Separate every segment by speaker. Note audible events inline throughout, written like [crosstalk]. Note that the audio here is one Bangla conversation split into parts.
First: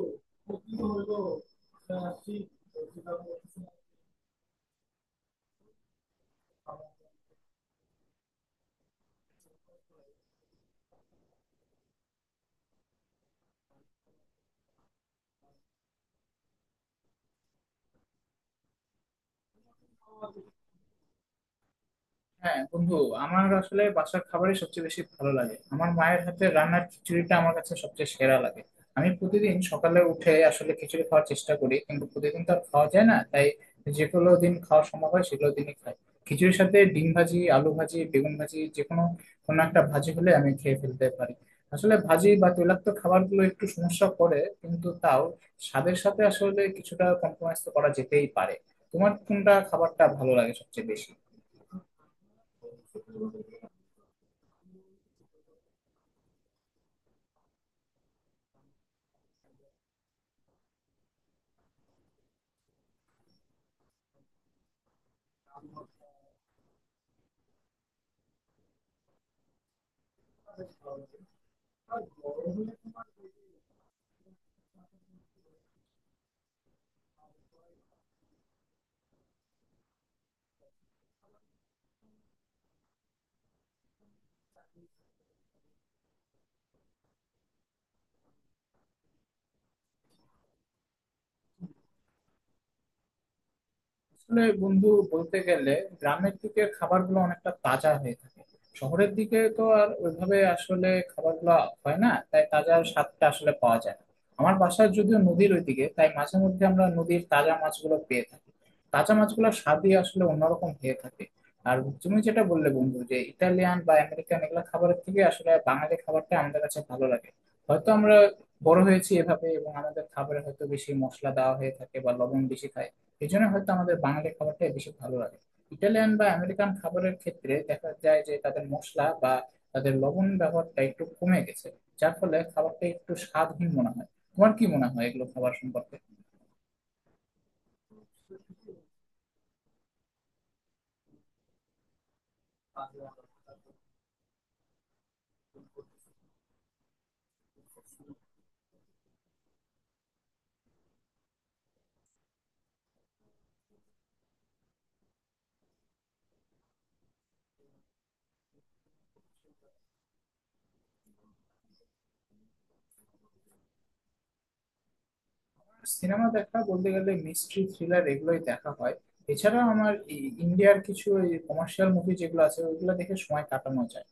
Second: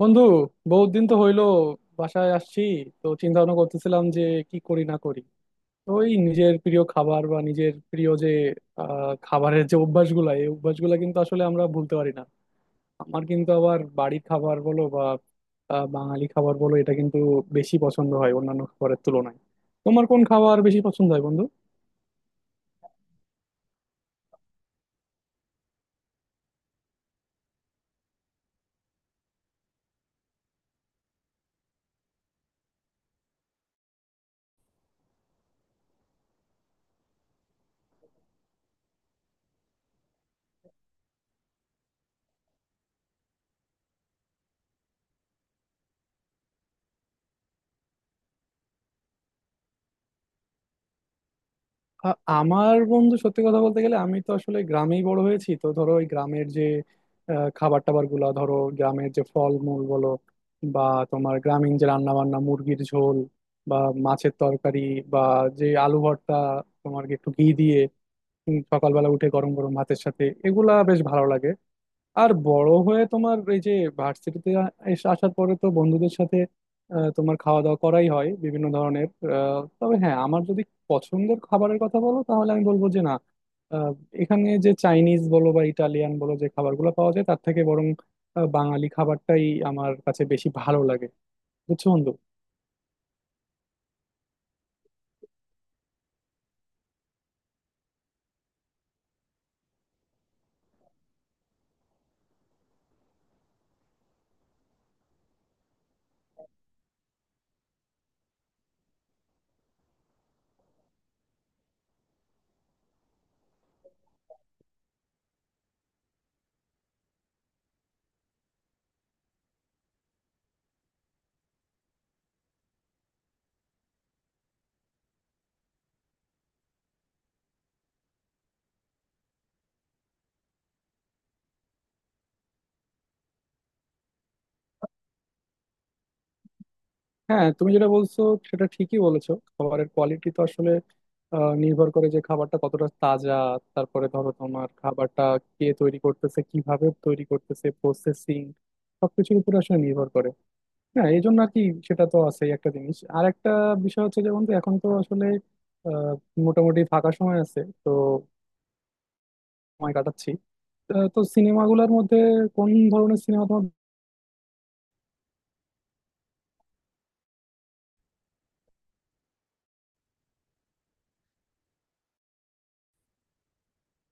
Speaker 1: বন্ধু বহুত দিন তো হইলো বাসায় আসছি। তো চিন্তা ভাবনা করতেছিলাম যে কি করি না করি। তো ওই নিজের প্রিয় খাবার বা নিজের প্রিয় যে খাবারের যে অভ্যাসগুলা এই অভ্যাসগুলা কিন্তু আসলে আমরা ভুলতে পারি না। আমার কিন্তু আবার বাড়ির খাবার বলো বা বাঙালি খাবার বলো এটা কিন্তু বেশি পছন্দ হয় অন্যান্য খাবারের তুলনায়। তোমার কোন খাবার বেশি পছন্দ হয় বন্ধু?
Speaker 2: হ্যাঁ বন্ধু। আমার আসলে বাসার খাবারই সবচেয়ে বেশি ভালো লাগে। আমার মায়ের হাতের রান্নার খিচুড়িটা আমার কাছে সবচেয়ে সেরা লাগে। আমি প্রতিদিন সকালে উঠে আসলে খিচুড়ি খাওয়ার চেষ্টা করি, কিন্তু প্রতিদিন তো আর খাওয়া যায় না, তাই যেগুলো দিন খাওয়া সম্ভব হয় সেগুলো দিনই খাই। খিচুড়ির সাথে ডিম ভাজি, আলু ভাজি, বেগুন ভাজি, যে কোনো কোনো একটা ভাজি হলে আমি খেয়ে ফেলতে পারি। আসলে ভাজি বা তৈলাক্ত খাবারগুলো একটু সমস্যা করে, কিন্তু তাও স্বাদের সাথে আসলে কিছুটা কম্প্রোমাইজ তো করা যেতেই পারে। তোমার কোনটা খাবারটা ভালো লাগে সবচেয়ে বেশি?
Speaker 1: আ- আমার বন্ধু, সত্যি কথা বলতে গেলে আমি তো আসলে গ্রামেই বড় হয়েছি। তো ধরো ওই গ্রামের যে খাবার টাবার গুলা, ধরো গ্রামের যে ফল মূল বলো বা তোমার গ্রামীণ যে রান্না বান্না, মুরগির ঝোল বা মাছের তরকারি বা যে আলু ভর্তা তোমার একটু ঘি দিয়ে সকালবেলা উঠে গরম গরম ভাতের সাথে এগুলা বেশ ভালো লাগে। আর বড় হয়ে তোমার এই যে ভার্সিটিতে এসে আসার পরে তো বন্ধুদের সাথে তোমার খাওয়া দাওয়া করাই হয় বিভিন্ন ধরনের। তবে হ্যাঁ, আমার যদি পছন্দের খাবারের কথা বলো তাহলে আমি বলবো যে না, আহ, এখানে যে চাইনিজ বলো বা ইটালিয়ান বলো যে খাবারগুলো পাওয়া যায় তার থেকে বরং বাঙালি খাবারটাই আমার কাছে বেশি ভালো লাগে। বুঝছো বন্ধু?
Speaker 2: আসলে বন্ধু, বলতে গেলে গ্রামের দিকে খাবারগুলো অনেকটা তাজা হয়ে থাকে। শহরের দিকে তো আর ওইভাবে আসলে খাবারগুলো হয় না, তাই তাজা স্বাদটা আসলে পাওয়া যায় না। আমার বাসায় যদিও নদীর ওইদিকে, তাই মাঝে মধ্যে আমরা নদীর তাজা মাছগুলো পেয়ে থাকি। তাজা মাছগুলোর স্বাদই আসলে অন্যরকম হয়ে থাকে। আর তুমি যেটা বললে বন্ধু, যে ইটালিয়ান বা আমেরিকান এগুলো খাবারের থেকে আসলে বাঙালি খাবারটা আমাদের কাছে ভালো লাগে। হয়তো আমরা বড় হয়েছি এভাবে এবং আমাদের খাবারে হয়তো বেশি মশলা দেওয়া হয়ে থাকে বা লবণ বেশি খাই, এই জন্য হয়তো আমাদের বাঙালি খাবারটাই বেশি ভালো লাগে। ইটালিয়ান বা আমেরিকান খাবারের ক্ষেত্রে দেখা যায় যে তাদের মশলা বা তাদের লবণ ব্যবহারটা একটু কমে গেছে, যার ফলে খাবারটা একটু স্বাদহীন মনে হয়। তোমার কি মনে হয় এগুলো খাবার সম্পর্কে?
Speaker 1: হ্যাঁ, তুমি যেটা বলছো সেটা ঠিকই বলেছো। খাবারের কোয়ালিটি তো আসলে নির্ভর করে যে খাবারটা কতটা তাজা। তারপরে ধরো তোমার খাবারটা কে তৈরি করতেছে, কিভাবে তৈরি করতেছে, প্রসেসিং, সবকিছুর উপর আসলে নির্ভর করে। হ্যাঁ এই জন্য আর কি, সেটা তো আছেই একটা জিনিস। আর একটা বিষয় হচ্ছে, যেমন তো এখন তো আসলে আহ, মোটামুটি ফাঁকা সময় আছে তো সময় কাটাচ্ছি। তো সিনেমাগুলোর মধ্যে কোন ধরনের সিনেমা তোমার?
Speaker 2: সিনেমা দেখা বলতে গেলে মিস্ট্রি থ্রিলার এগুলোই দেখা হয়। এছাড়া আমার ইন্ডিয়ার কিছু কমার্শিয়াল মুভি যেগুলো আছে ওইগুলো দেখে সময় কাটানো যায়।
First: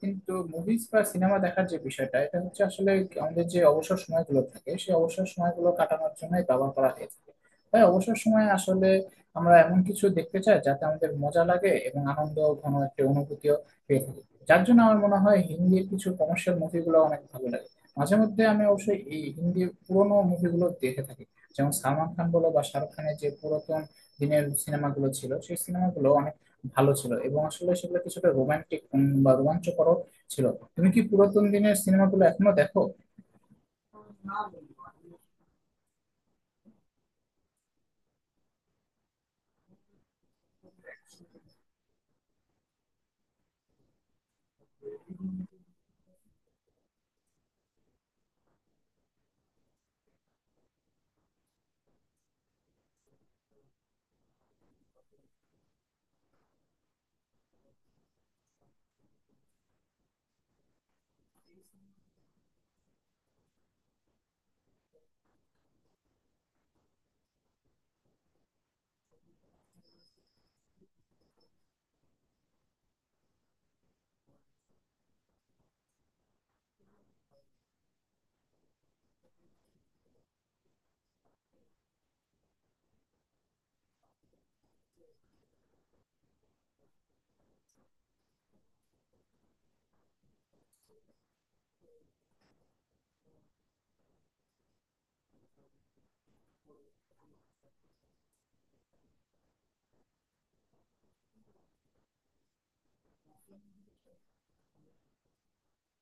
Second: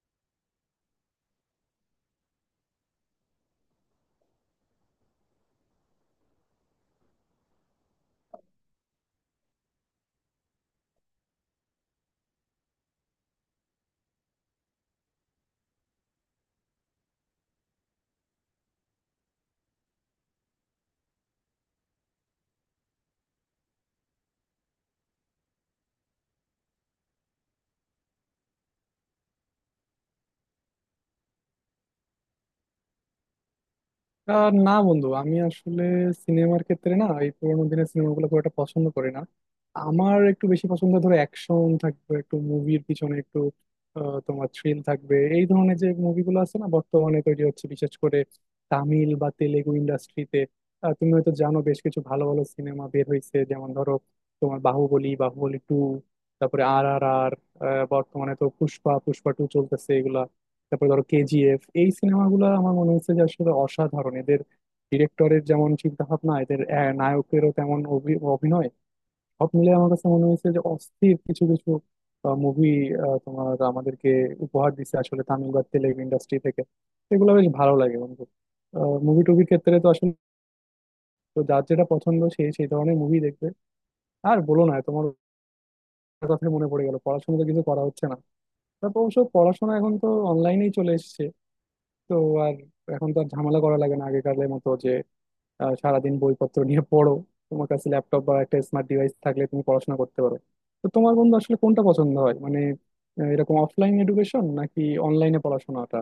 Speaker 2: কিন্তু মুভিজ বা সিনেমা দেখার যে বিষয়টা, এটা হচ্ছে আসলে আমাদের যে অবসর সময়গুলো থাকে সেই অবসর সময়গুলো কাটানোর জন্যই ব্যবহার করা হয়ে থাকে। তাই অবসর সময়ে আসলে আমরা এমন কিছু দেখতে চাই যাতে আমাদের মজা লাগে এবং আনন্দ ঘন একটা অনুভূতিও পেয়ে থাকি। যার জন্য আমার মনে হয় হিন্দির কিছু কমার্শিয়াল মুভিগুলো অনেক ভালো লাগে। মাঝে মধ্যে আমি অবশ্যই এই হিন্দি পুরোনো মুভিগুলো দেখে থাকি। যেমন সালমান খান বলো বা শাহরুখ খানের যে পুরাতন দিনের সিনেমাগুলো ছিল, সেই সিনেমাগুলো অনেক ভালো ছিল এবং আসলে সেগুলো কিছুটা রোমান্টিক বা রোমাঞ্চকর ছিল। তুমি কি পুরাতন দিনের সিনেমাগুলো এখনো দেখো?
Speaker 1: না বন্ধু, আমি আসলে সিনেমার ক্ষেত্রে না, এই পুরোনো দিনের সিনেমাগুলো খুব একটা পছন্দ করি না। আমার একটু বেশি পছন্দ ধরো অ্যাকশন থাকবে একটু, মুভির পিছনে একটু তোমার থ্রিল থাকবে এই ধরনের যে মুভিগুলো আছে না বর্তমানে তৈরি হচ্ছে, বিশেষ করে তামিল বা তেলেগু ইন্ডাস্ট্রিতে। তুমি হয়তো জানো বেশ কিছু ভালো ভালো সিনেমা বের হয়েছে, যেমন ধরো তোমার বাহুবলী, বাহুবলী টু, তারপরে আর আর আর, বর্তমানে তো পুষ্পা, পুষ্পা টু চলতেছে এগুলা। তারপরে ধরো কেজিএফ, এই সিনেমাগুলো আমার মনে হচ্ছে যে আসলে অসাধারণ। এদের ডিরেক্টরের যেমন চিন্তা ভাবনা, এদের নায়কেরও তেমন অভিনয়, সব মিলে আমার কাছে মনে হয়েছে যে অস্থির কিছু কিছু মুভি তোমার আমাদেরকে উপহার দিচ্ছে আসলে তামিল বা তেলেগু ইন্ডাস্ট্রি থেকে। এগুলো বেশ ভালো লাগে বন্ধু। মুভি টুভির ক্ষেত্রে তো আসলে, তো যার যেটা পছন্দ সেই সেই ধরনের মুভি দেখবে। আর বলো না, তোমার কথা মনে পড়ে গেল, পড়াশোনা তো কিছু করা হচ্ছে না। তারপর অবশ্য পড়াশোনা এখন তো অনলাইনেই চলে এসেছে। তো আর এখন তো আর ঝামেলা করা লাগে না আগেকারের মতো যে সারাদিন বইপত্র নিয়ে পড়ো। তোমার কাছে ল্যাপটপ বা একটা স্মার্ট ডিভাইস থাকলে তুমি পড়াশোনা করতে পারো। তো তোমার বন্ধু আসলে কোনটা পছন্দ হয়, মানে এরকম অফলাইন এডুকেশন নাকি অনলাইনে পড়াশোনাটা?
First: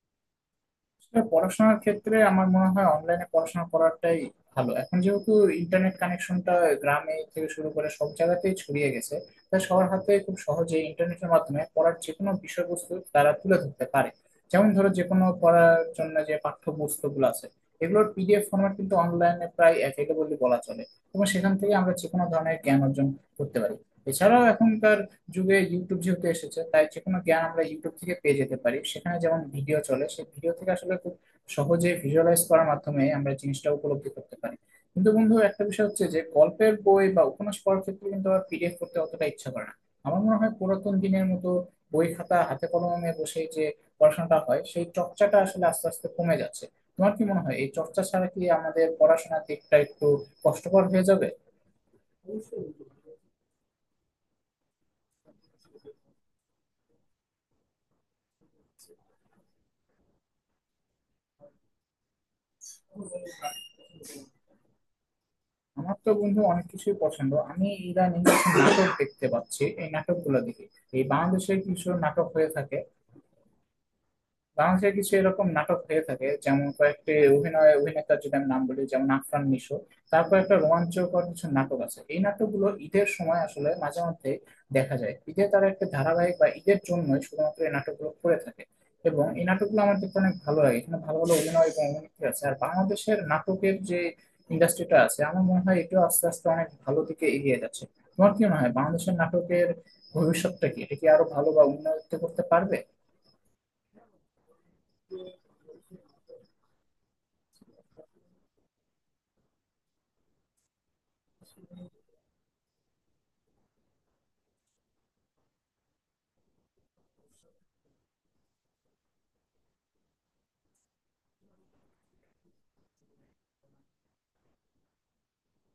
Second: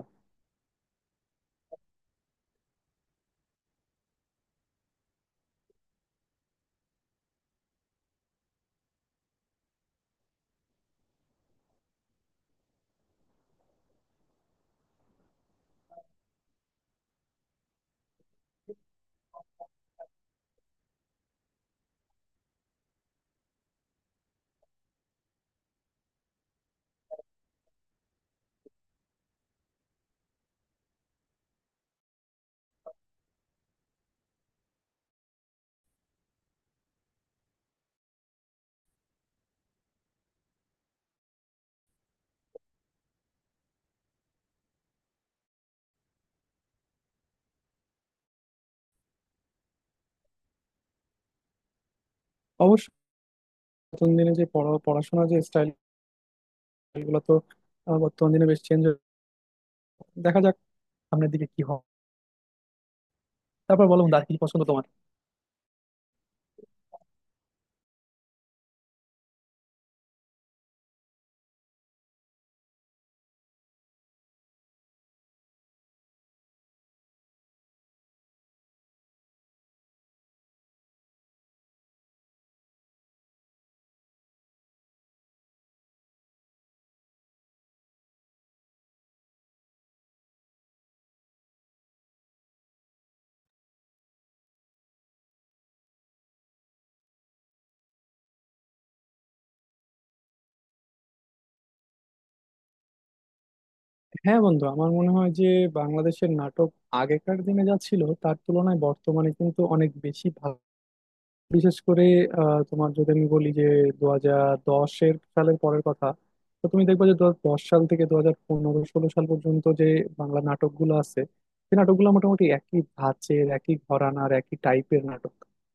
Speaker 2: আসলে পড়াশোনার ক্ষেত্রে আমার মনে হয় অনলাইনে পড়াশোনা করাটাই ভালো, এখন যেহেতু ইন্টারনেট কানেকশনটা গ্রামে থেকে শুরু করে সব জায়গাতেই ছড়িয়ে গেছে। তাই সবার হাতে খুব সহজে ইন্টারনেটের মাধ্যমে পড়ার যে কোনো বিষয়বস্তু তারা তুলে ধরতে পারে। যেমন ধরো যে কোনো পড়ার জন্য যে পাঠ্যপুস্তকগুলো আছে, এগুলোর পিডিএফ ফরম্যাট কিন্তু অনলাইনে প্রায় অ্যাভেলেবল বলা চলে এবং সেখান থেকে আমরা যে কোনো ধরনের জ্ঞান অর্জন করতে পারি। এছাড়াও এখনকার যুগে ইউটিউব যেহেতু এসেছে, তাই যে কোনো জ্ঞান আমরা ইউটিউব থেকে পেয়ে যেতে পারি। সেখানে যেমন ভিডিও চলে সেই ভিডিও থেকে আসলে খুব সহজে ভিজুয়ালাইজ করার মাধ্যমে আমরা জিনিসটা উপলব্ধি করতে পারি। কিন্তু বন্ধু, একটা বিষয় হচ্ছে যে গল্পের বই বা উপন্যাস পড়ার ক্ষেত্রে কিন্তু আমার পিডিএফ করতে অতটা ইচ্ছা করে না। আমার মনে হয় পুরাতন দিনের মতো বই খাতা হাতে কলমে বসে যে পড়াশোনাটা হয় সেই চর্চাটা আসলে আস্তে আস্তে কমে যাচ্ছে। তোমার কি মনে হয় এই চর্চা ছাড়া কি আমাদের পড়াশোনার দিকটা একটু কষ্টকর হয়ে যাবে?
Speaker 1: অবশ্য বর্তমান দিনে যে পড়া পড়াশোনার যে স্টাইল, এগুলো তো বর্তমান দিনে বেশ চেঞ্জ। দেখা যাক সামনের দিকে কি হয়। তারপর বলো বন্ধু, আর কি পছন্দ তোমার?
Speaker 2: আমার তো বন্ধু অনেক কিছুই পছন্দ। আমি ইদানিং কিছু নাটক দেখতে পাচ্ছি, এই নাটকগুলো দেখি। এই বাংলাদেশের কিছু নাটক হয়ে থাকে। বাংলাদেশে কিছু এরকম নাটক হয়ে থাকে, যেমন কয়েকটি অভিনয় অভিনেতার যদি আমি নাম বলি, যেমন আফরান নিশো। তারপর একটা রোমাঞ্চকর কিছু নাটক আছে, এই নাটকগুলো ঈদের সময় আসলে মাঝে মধ্যে দেখা যায়। ঈদে তারা একটা ধারাবাহিক বা ঈদের জন্যই শুধুমাত্র এই নাটকগুলো করে থাকে এবং এই নাটকগুলো আমার দেখতে অনেক ভালো লাগে। এখানে ভালো ভালো অভিনয় এবং অভিনেত্রী আছে। আর বাংলাদেশের নাটকের যে ইন্ডাস্ট্রিটা আছে, আমার মনে হয় এটাও আস্তে আস্তে অনেক ভালো দিকে এগিয়ে যাচ্ছে। তোমার কি মনে হয় বাংলাদেশের নাটকের ভবিষ্যৎটা কি? এটা কি আরো ভালো বা উন্নত করতে পারবে?
Speaker 1: হ্যাঁ বন্ধু, আমার মনে হয় যে বাংলাদেশের নাটক আগেকার দিনে যা ছিল তার তুলনায় বর্তমানে কিন্তু অনেক বেশি ভালো। বিশেষ করে তোমার যদি আমি বলি যে 2010-এর সালের পরের কথা, তো তুমি দেখবে যে 2010 সাল থেকে 2015-16 সাল পর্যন্ত যে বাংলা নাটকগুলো আছে সেই নাটকগুলো মোটামুটি একই ধাঁচের, একই ঘরানার, একই টাইপের নাটক।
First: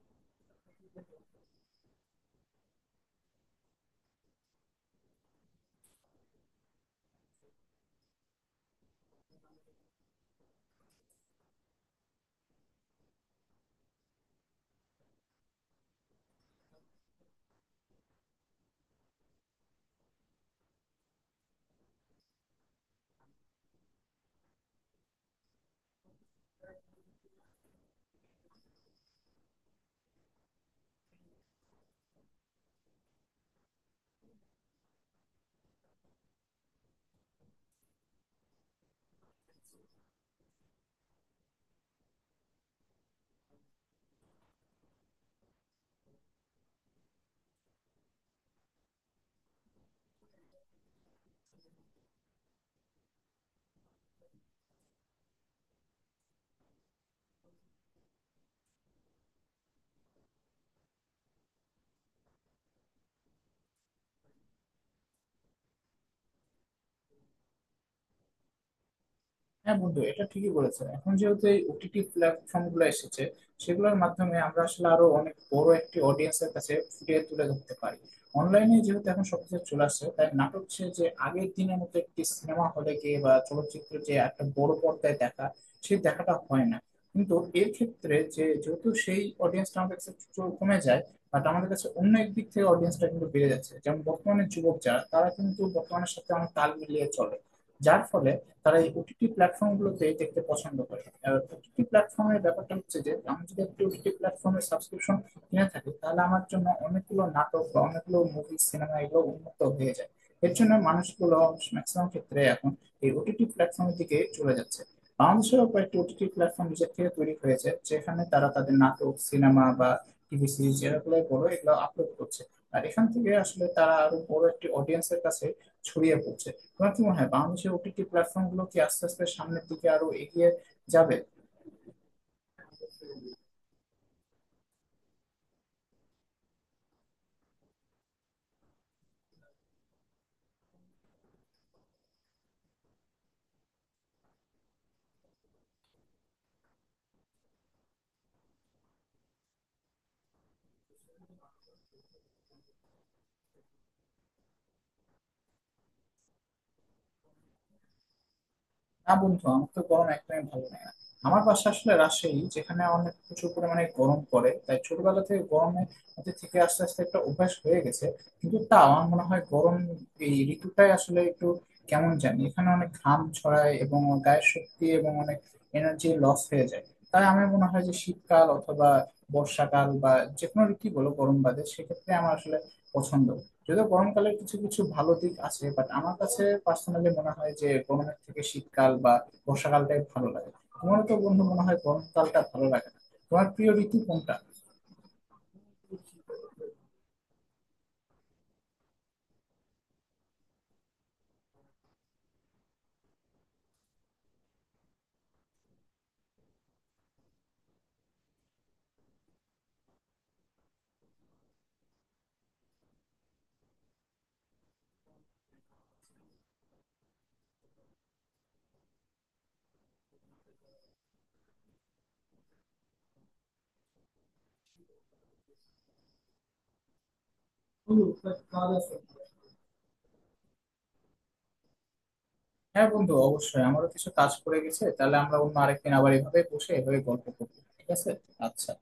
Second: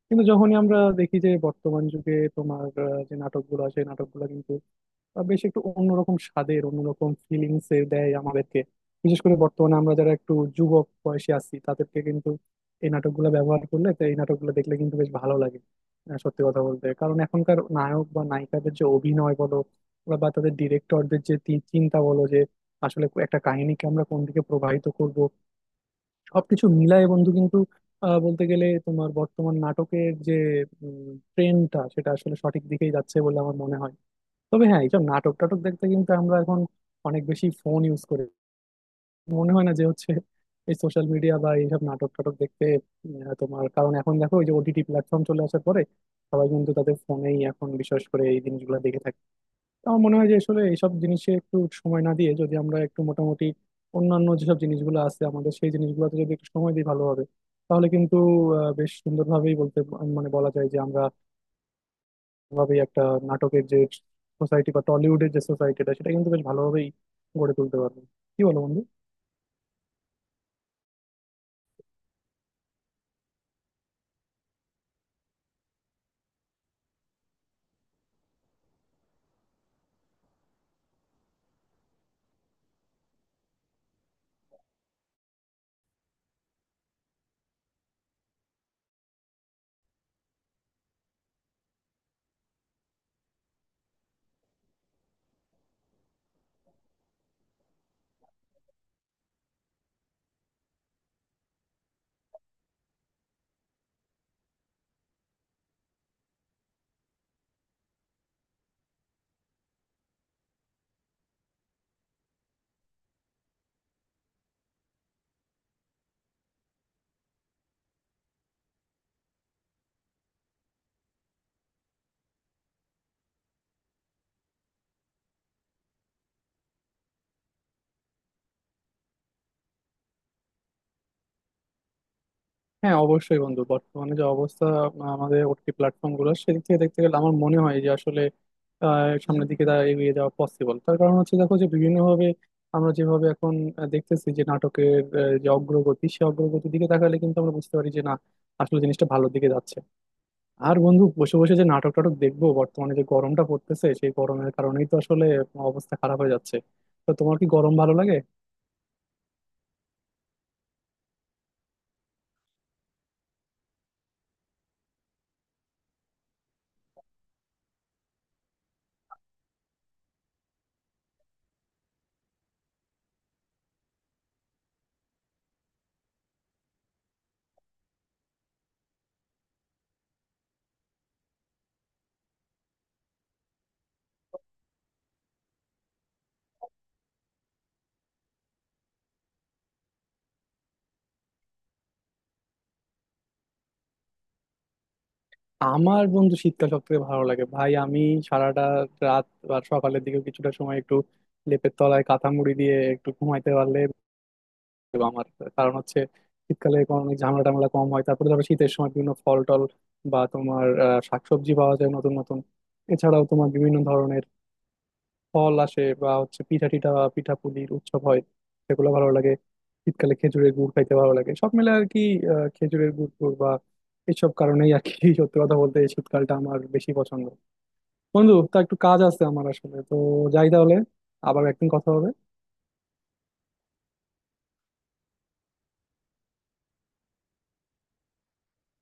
Speaker 1: কিন্তু যখনই আমরা দেখি যে বর্তমান যুগে তোমার যে নাটকগুলো আছে সেই নাটকগুলো কিন্তু বেশ একটু অন্যরকম স্বাদের, অন্যরকম ফিলিংস এর দেয় আমাদেরকে। বিশেষ করে বর্তমানে আমরা যারা একটু যুবক বয়সে আছি তাদেরকে কিন্তু এই নাটকগুলো ব্যবহার করলে তো এই নাটকগুলো দেখলে কিন্তু বেশ ভালো লাগে। সত্যি কথা বলতে, কারণ এখনকার নায়ক বা নায়িকাদের যে অভিনয় বলো বা বা তাদের ডিরেক্টরদের যে চিন্তা বলো যে আসলে একটা কাহিনীকে আমরা কোন দিকে প্রবাহিত করব, সবকিছু মিলায় বন্ধু, কিন্তু বলতে গেলে তোমার বর্তমান নাটকের যে ট্রেন্ডটা সেটা আসলে সঠিক দিকেই যাচ্ছে বলে আমার মনে হয়। তবে হ্যাঁ, এইসব নাটক টাটক দেখতে কিন্তু আমরা এখন অনেক বেশি ফোন ইউজ করি। মনে হয় না যে হচ্ছে এই সোশ্যাল মিডিয়া বা এইসব নাটক টাটক দেখতে তোমার, কারণ এখন দেখো ওই যে ওটিটি প্ল্যাটফর্ম চলে আসার পরে সবাই কিন্তু তাদের ফোনেই এখন বিশেষ করে এই জিনিসগুলো দেখে থাকে। তো আমার মনে হয় যে আসলে এইসব জিনিসে একটু সময় না দিয়ে যদি আমরা একটু মোটামুটি অন্যান্য যেসব জিনিসগুলো আছে আমাদের সেই জিনিসগুলোতে যদি একটু সময় দিই ভালো হবে। তাহলে কিন্তু বেশ সুন্দরভাবেই বলতে, মানে বলা যায় যে আমরা ভাবেই একটা নাটকের যে সোসাইটি বা টলিউডের যে সোসাইটিটা সেটা কিন্তু বেশ ভালোভাবেই গড়ে তুলতে পারবে। কি বলো বন্ধু?
Speaker 2: হ্যাঁ বন্ধু, এটা ঠিকই বলেছো। এখন যেহেতু এই ওটিটি প্ল্যাটফর্ম গুলো এসেছে, সেগুলোর মাধ্যমে আমরা আসলে আরো অনেক বড় একটি অডিয়েন্সের কাছে ফুটিয়ে তুলে ধরতে পারি। অনলাইনে যেহেতু এখন সবকিছু চলে আসছে, তাই নাটক সে যে আগের দিনের মতো একটি সিনেমা হলে গিয়ে বা চলচ্চিত্র যে একটা বড় পর্দায় দেখা, সেই দেখাটা হয় না। কিন্তু এর ক্ষেত্রে যে যেহেতু সেই অডিয়েন্সটা আমাদের কাছে কমে যায়, বাট আমাদের কাছে অন্য এক দিক থেকে অডিয়েন্সটা কিন্তু বেড়ে যাচ্ছে। যেমন বর্তমানে যুবক যারা, তারা কিন্তু বর্তমানের সাথে অনেক তাল মিলিয়ে চলে। যার ফলে তারা এই ওটিটি প্ল্যাটফর্মগুলোতে দেখতে পছন্দ করে। ওটিটি প্ল্যাটফর্মের ব্যাপারটা হচ্ছে যে আমি যদি একটি ওটিটি প্ল্যাটফর্মের সাবস্ক্রিপশন কিনে থাকি, তাহলে আমার জন্য অনেকগুলো নাটক বা অনেকগুলো মুভি সিনেমা এগুলো উন্মুক্ত হয়ে যায়। এর জন্য মানুষগুলো ম্যাক্সিমাম ক্ষেত্রে এখন এই ওটিটি প্ল্যাটফর্মের দিকে চলে যাচ্ছে। বাংলাদেশেও কয়েকটি ওটিটি প্ল্যাটফর্ম নিজের থেকে তৈরি হয়েছে, যেখানে তারা তাদের নাটক সিনেমা বা টিভি সিরিজ যেগুলো বড় এগুলো আপলোড করছে। আর এখান থেকে আসলে তারা আরো বড় একটি অডিয়েন্সের কাছে ছড়িয়ে পড়ছে। তোমার কি মনে হয় বাংলাদেশের ওটিটি প্ল্যাটফর্ম গুলো কি আস্তে আস্তে সামনের দিকে আরো এগিয়ে যাবে?
Speaker 1: হ্যাঁ অবশ্যই বন্ধু, বর্তমানে যে অবস্থা আমাদের ওটিটি প্ল্যাটফর্ম গুলো, সেদিক থেকে দেখতে গেলে আমার মনে হয় যে আসলে সামনের দিকে তা এগিয়ে যাওয়া পসিবল। তার কারণ হচ্ছে দেখো যে বিভিন্নভাবে আমরা যেভাবে এখন দেখতেছি যে নাটকের যে অগ্রগতি, সে অগ্রগতির দিকে তাকালে কিন্তু আমরা বুঝতে পারি যে না, আসলে জিনিসটা ভালোর দিকে যাচ্ছে। আর বন্ধু, বসে বসে যে নাটক টাটক দেখবো, বর্তমানে যে গরমটা পড়তেছে সেই গরমের কারণেই তো আসলে অবস্থা খারাপ হয়ে যাচ্ছে। তো তোমার কি গরম ভালো লাগে?
Speaker 2: না বন্ধু, আমার তো গরম একদমই ভালো লাগে না। আমার বাসা আসলে রাজশাহী, যেখানে অনেক প্রচুর পরিমাণে গরম পড়ে, তাই ছোটবেলা থেকে গরমের মধ্যে থেকে আস্তে আস্তে একটা অভ্যাস হয়ে গেছে। কিন্তু তা আমার মনে হয় গরম এই ঋতুটাই আসলে একটু কেমন জানি, এখানে অনেক ঘাম ছড়ায় এবং গায়ের শক্তি এবং অনেক এনার্জি লস হয়ে যায়। তাই আমার মনে হয় যে শীতকাল অথবা বর্ষাকাল বা যে কোনো ঋতু বলো গরম বাদে, সেক্ষেত্রে আমার আসলে পছন্দ। যদিও গরমকালে কিছু কিছু ভালো দিক আছে, বাট আমার কাছে পার্সোনালি মনে হয় যে গরমের থেকে শীতকাল বা বর্ষাকালটাই ভালো লাগে। তোমার তো বন্ধু মনে হয় গরমকালটা ভালো লাগে না। তোমার প্রিয় ঋতু কোনটা?
Speaker 1: আমার বন্ধু শীতকাল সব থেকে ভালো লাগে ভাই। আমি সারাটা রাত বা সকালের দিকে কিছুটা সময় একটু লেপের তলায় কাঁথা মুড়ি দিয়ে একটু ঘুমাইতে পারলে আমার কারণ হচ্ছে শীতকালে এখন অনেক ঝামেলা টামেলা কম হয়। তারপরে ধরো শীতের সময় বিভিন্ন ফল টল বা তোমার শাকসবজি পাওয়া যায় নতুন নতুন। এছাড়াও তোমার বিভিন্ন ধরনের ফল আসে, বা হচ্ছে পিঠা টিঠা বা পিঠা পুলির উৎসব হয়, সেগুলো ভালো লাগে। শীতকালে খেজুরের গুড় খাইতে ভালো লাগে সব মিলে আর কি, খেজুরের গুড় টুড় বা এসব কারণেই আর কি। [laughs] সত্যি কথা বলতে এই শীতকালটা আমার বেশি পছন্দ। বন্ধু, তা একটু কাজ আছে আমার আসলে, তো যাই তাহলে, আবার একদিন কথা হবে।
Speaker 2: হ্যাঁ বন্ধু, অবশ্যই আমারও কিছু কাজ পড়ে গেছে। তাহলে আমরা অন্য আরেকদিন আবার এভাবে বসে এভাবে গল্প করবো, ঠিক আছে? আচ্ছা।